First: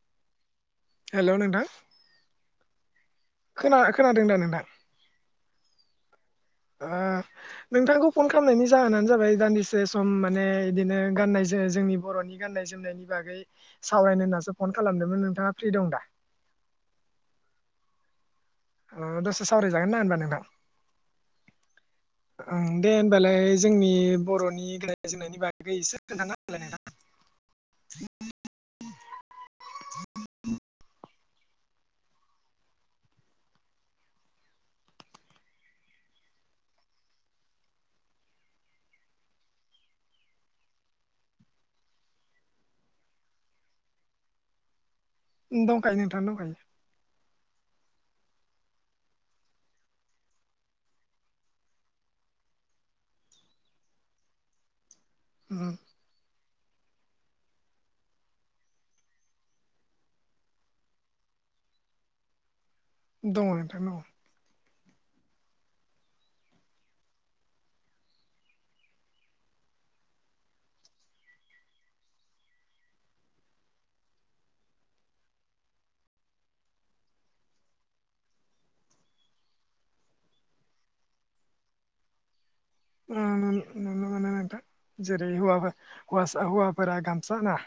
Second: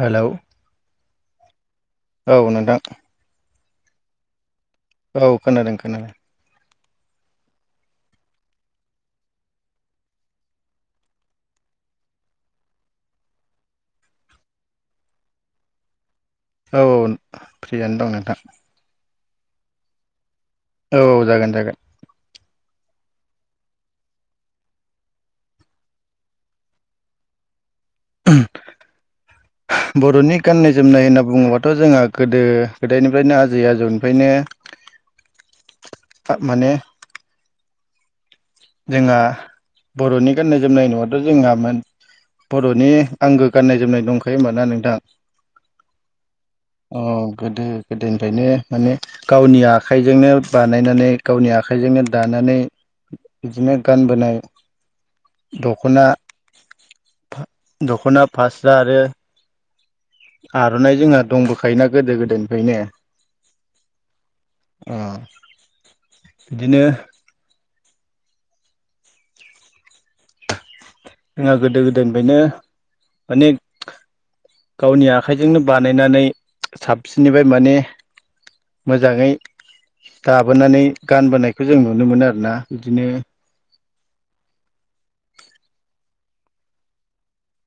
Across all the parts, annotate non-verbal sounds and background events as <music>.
Hello hello नोंथां। औ नोंथां। खोना-खोनादों दा नोंथां? औ खोनादों खोनादों। <unintelligible> नोंथांखौ फन खालामनायनि जाहोनानो जाबाय दान्दिसे सम माने बिदिनो गाननाय जोम जोंनि बर'नि गान गाननाय जोमनायनि बागै सावरायनो होन्नासो फन खालामदोंमोन नोंथाङा फ्रि दंदा? औ औ फ्रियानो दं नोंथां। दसे सावराय जागोना होनबा नोंथां। औ जागोन जागोन। ओं दे होमबालाय जोंनि बर'नि गानाय जोयनायनि बागै एसे खोन्थाना होलाय नोंथां। <inaudible> <unintelligible> <inaudible> बर'नि गाननाय जोमनाय होनना बुङोबाथ' जोंहा गोदो गोदायनिफ्रायनो आजै आजौनिफ्रायनो <inaudible> माने। जोंङा बर'नि गाननाय जोमनाय न'आथ' जोंङा मोन बर'नि आंगो गाननाय जोमनाय दंखायो होमबाना नोंथां। दंखायो नोंथां दंखायो। अ गोदो गोदोनिफ्रायनो माने गावनि आखाइजोंनो बानायनानै गावनि आखाइजोंनो दानानै <inaudible> बिदिनो गानबोनाय उम दख'ना दख'ना फास्रा आरो आर'नाइ जोंहा दंबोखायोना गोदो गोदोनिफ्रायनो दं नोंथां दं। अ बिदिनो। जोंहा गोदो गोदायनिफ्रायनो माने गावनि आखाइजोंनो बानायनानै साबसिननिफ्राय माने मोजाङै दाबोनानै गानबोनायखौ जों नुनो मोनो आरोना। बिदिनो उ नुन नुनो मोनो नोंथां जेरै हौवाबो हौवासा हौवाफोरा गामसा ना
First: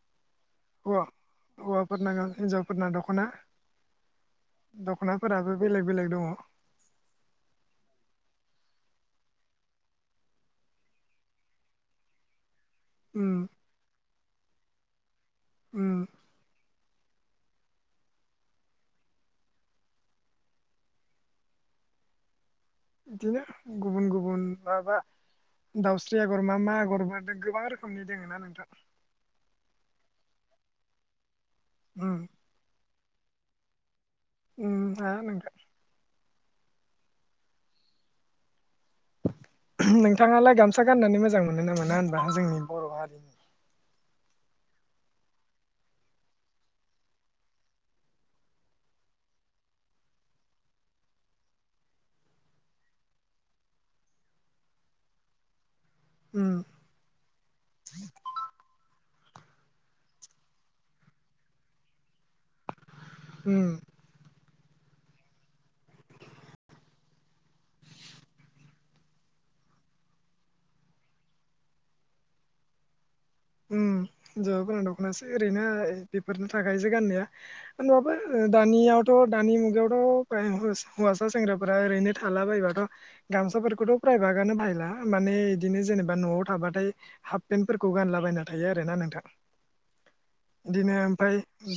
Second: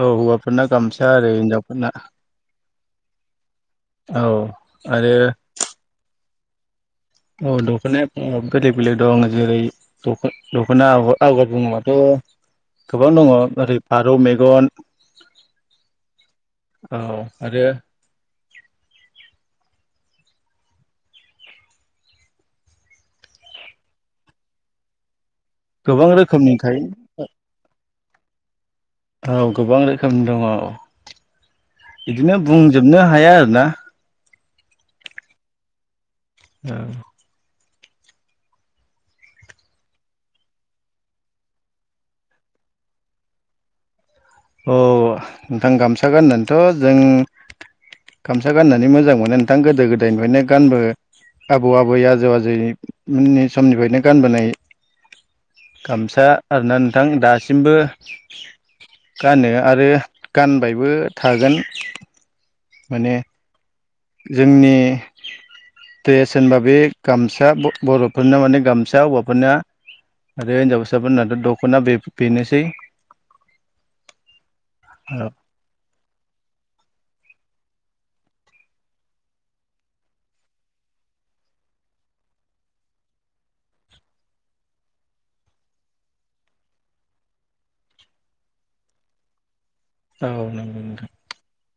औ हौवाफोरना हौवा गामसा आरो हिनजावफोरना हौवाफोरना हिनजावफोरना दख'ना औ आरो दख'नाफोराबो बेलेग बेलेग दङ औ दख'नाय फुङ बेलेग बेलेग दं जेरै दख'ना आ आबाद बुङोबाथ' गोबां दङ उम ओरै फारौ मेगन उ। औ आरो बिदिनो गुबुन गुबुन माबा गोबां दाउस्रि आगर रोखोमनि मा मा थायो आगर मा गोबां रोखोमनि दोङ ना नोंथां? औ गोबां रोखोम दङ औ उम बिदिनो बुंजोबनो हाया आरो ना। उ हाया नोंथा। आ। <inaudible> नोंथाङालाय गामसा गाननानै मोजां मोनो ना मोना होनबा जोंनि बर' हारिनि? औ नोंथां गामसा गाननानैथ' जों गामसा गाननानै मोजां मोनो नोंथां गोदो गोदायनिफ्रायनो गानबो आबौ आबै आजौ आजैमोननि समनिफ्रायनो गानबोनाय गामसा उम आरोना नोंथां दासिमबो गानो आरो गानबायबो थागोन माने उम जोंनि ट्रेस होनबा बे गामसा बर'फोरना माने गामसा हौवाफोरना आरो हिनजाविसाफोरनाथ' दख'ना बेब बेनोसै उ हिनजावा गोनां औ दख'नासो ओरैनो बेफोरनो थाखायसो गाननाया दानियावथ' दानि मुगायावथ' हौवासा सेंग्राफोरा ओरैनो थाला बायोबाथ' गामसाफोरखौथ' प्रायभागनो बाहला माने बिदिनो जेनेबा न'आव थाबाथाय हाफ पेन्टफोरखौ गानला बायना थायो आरोना नोंथा। औ नंगौ नोंथां।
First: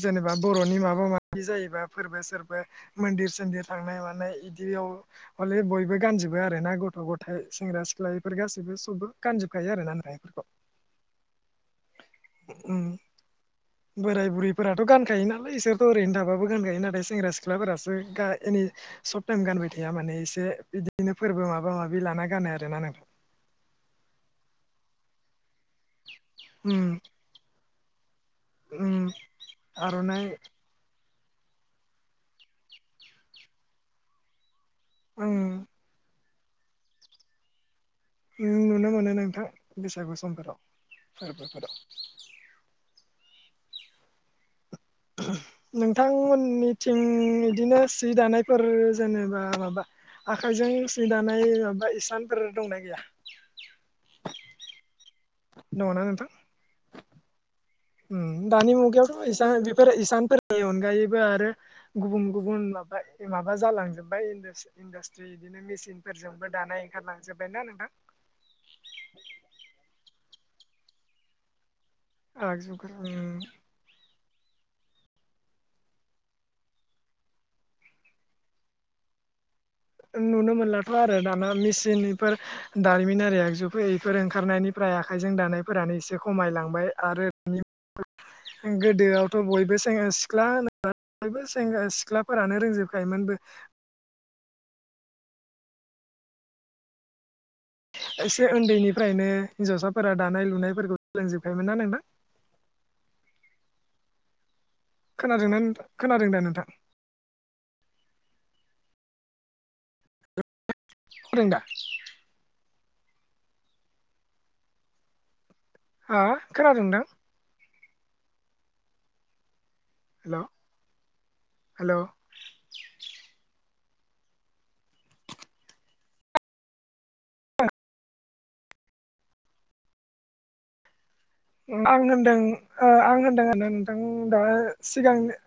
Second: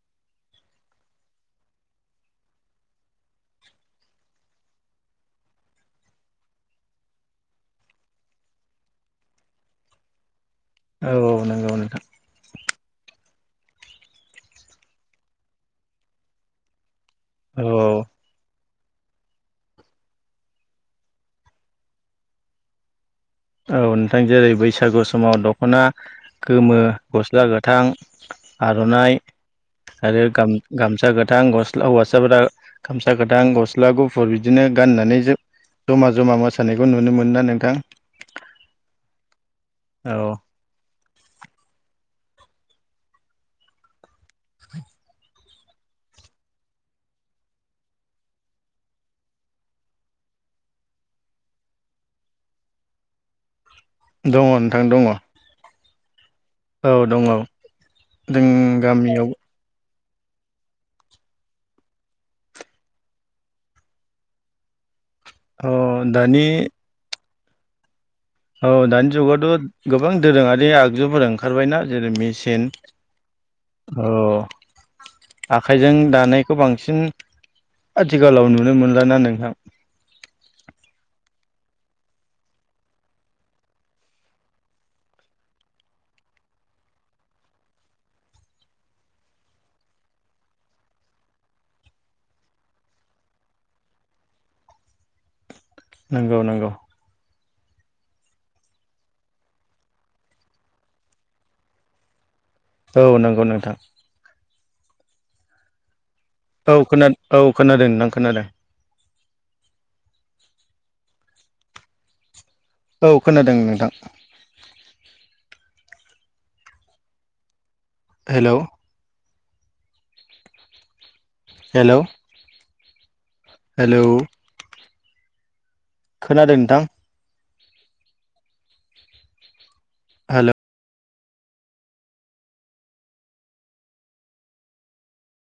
जेनेबा बर'नि माबा माबि जायोबा फोरबो सोरबो मन्दिर सोन्दिर थांनाय मानाय इदियाव हले बयबो गानजोबो आरो ना गथ' गथाय सेंग्रा सिख्लाफोर गासैबो सबो गानजोबखायो आरो जिलाननायफोरख' <unintelligible> औ औ नंगौ नोंथां। उं बोराय बुरैफोराथ' गानखायो नालाय इसोरथ' ओरैनो थाबाबो गानखायो नाथाय सेंग्रा औ औ सिख्लाफोरासो गा एनि सब टाइम गानबाय थाया माने एसे बिदिनो फोरबो माबा माबि लाना गानो आरोना नोंथां औ नोंथां जेरै बैसागु समाव दख'ना गोमो गस्ला गोथां नोंथां उम आर'नाइ आर'नाइ आरो गाम-गामसा गोथ थां गस हौवासाफोरा गामसा गोथां गस्ला गुफुर बिद दिनो गाननानै जो ओं जमा जमा मोसानायखौ नुनो मोना नोंथां? नों नुनो मोनो नोंथां बैसागु औ समफोराव फोरबो फोराव। नोंथांमोननिथिं इदिनो सि दानायफोर जेनेबा माबा आखायजों सि दानाय माबा इसानफोर दंना गैया? दङ नोंथां दङ। दङना नोंथां? औ दङ। उ जों दानि मुगायावथ' गामियाव एसाबिब बेरे इसानफोरनि अनगायैबो आरो गुबुन गुबुन माबा माबा जालांजोबबाय इण्डास इण्डास जे इदिनो अ मेचिनफोरजोंबो दानि दानाय ओंखारलांजोब्बायना नोंथां? औ दानि जुगावथ' गोबां दोरोङारि आगजुफोर ओंखारबायना जेरै मेसिन आगजुफोर उम अ आखाइजों दानायखौ बांसिन आथिखालाव नुनो मोनलााना नोंथां। नुनो मोनलाथ' आरो दाना मेचिनफोर दारिमिनारि आगजुफोर इफोर ओंखारनायनिफ्राय आखाइजों दानायफोरानो एसे खमायलांबाय आरो गोदोआवथ' बयबोें सिख्ला होनोब बें सिख्लाफोरानो रोंजोबखायोमोनबो <unintelligible> नंगौ नंगौ। एसे उन्दैनिफ्रायनो हिनजावसाफोरा दानाय लुनायफोरखौ सोलोंजोबखायोन ना नोंथां। औ नंगौ नोंथां। खोनादोंना नोंथां। खोनादों दा औ खोना औ खोनादों खोनादों। फोरोंदा औ खोनादों नोंथां। हा खोनादोंदां। हेल' हेल' हेल' <unintelligible> हेल' खोनादों नोंथां। हेल' आं होनदों आं होनदों आरोना नोंथां दा सिगांनि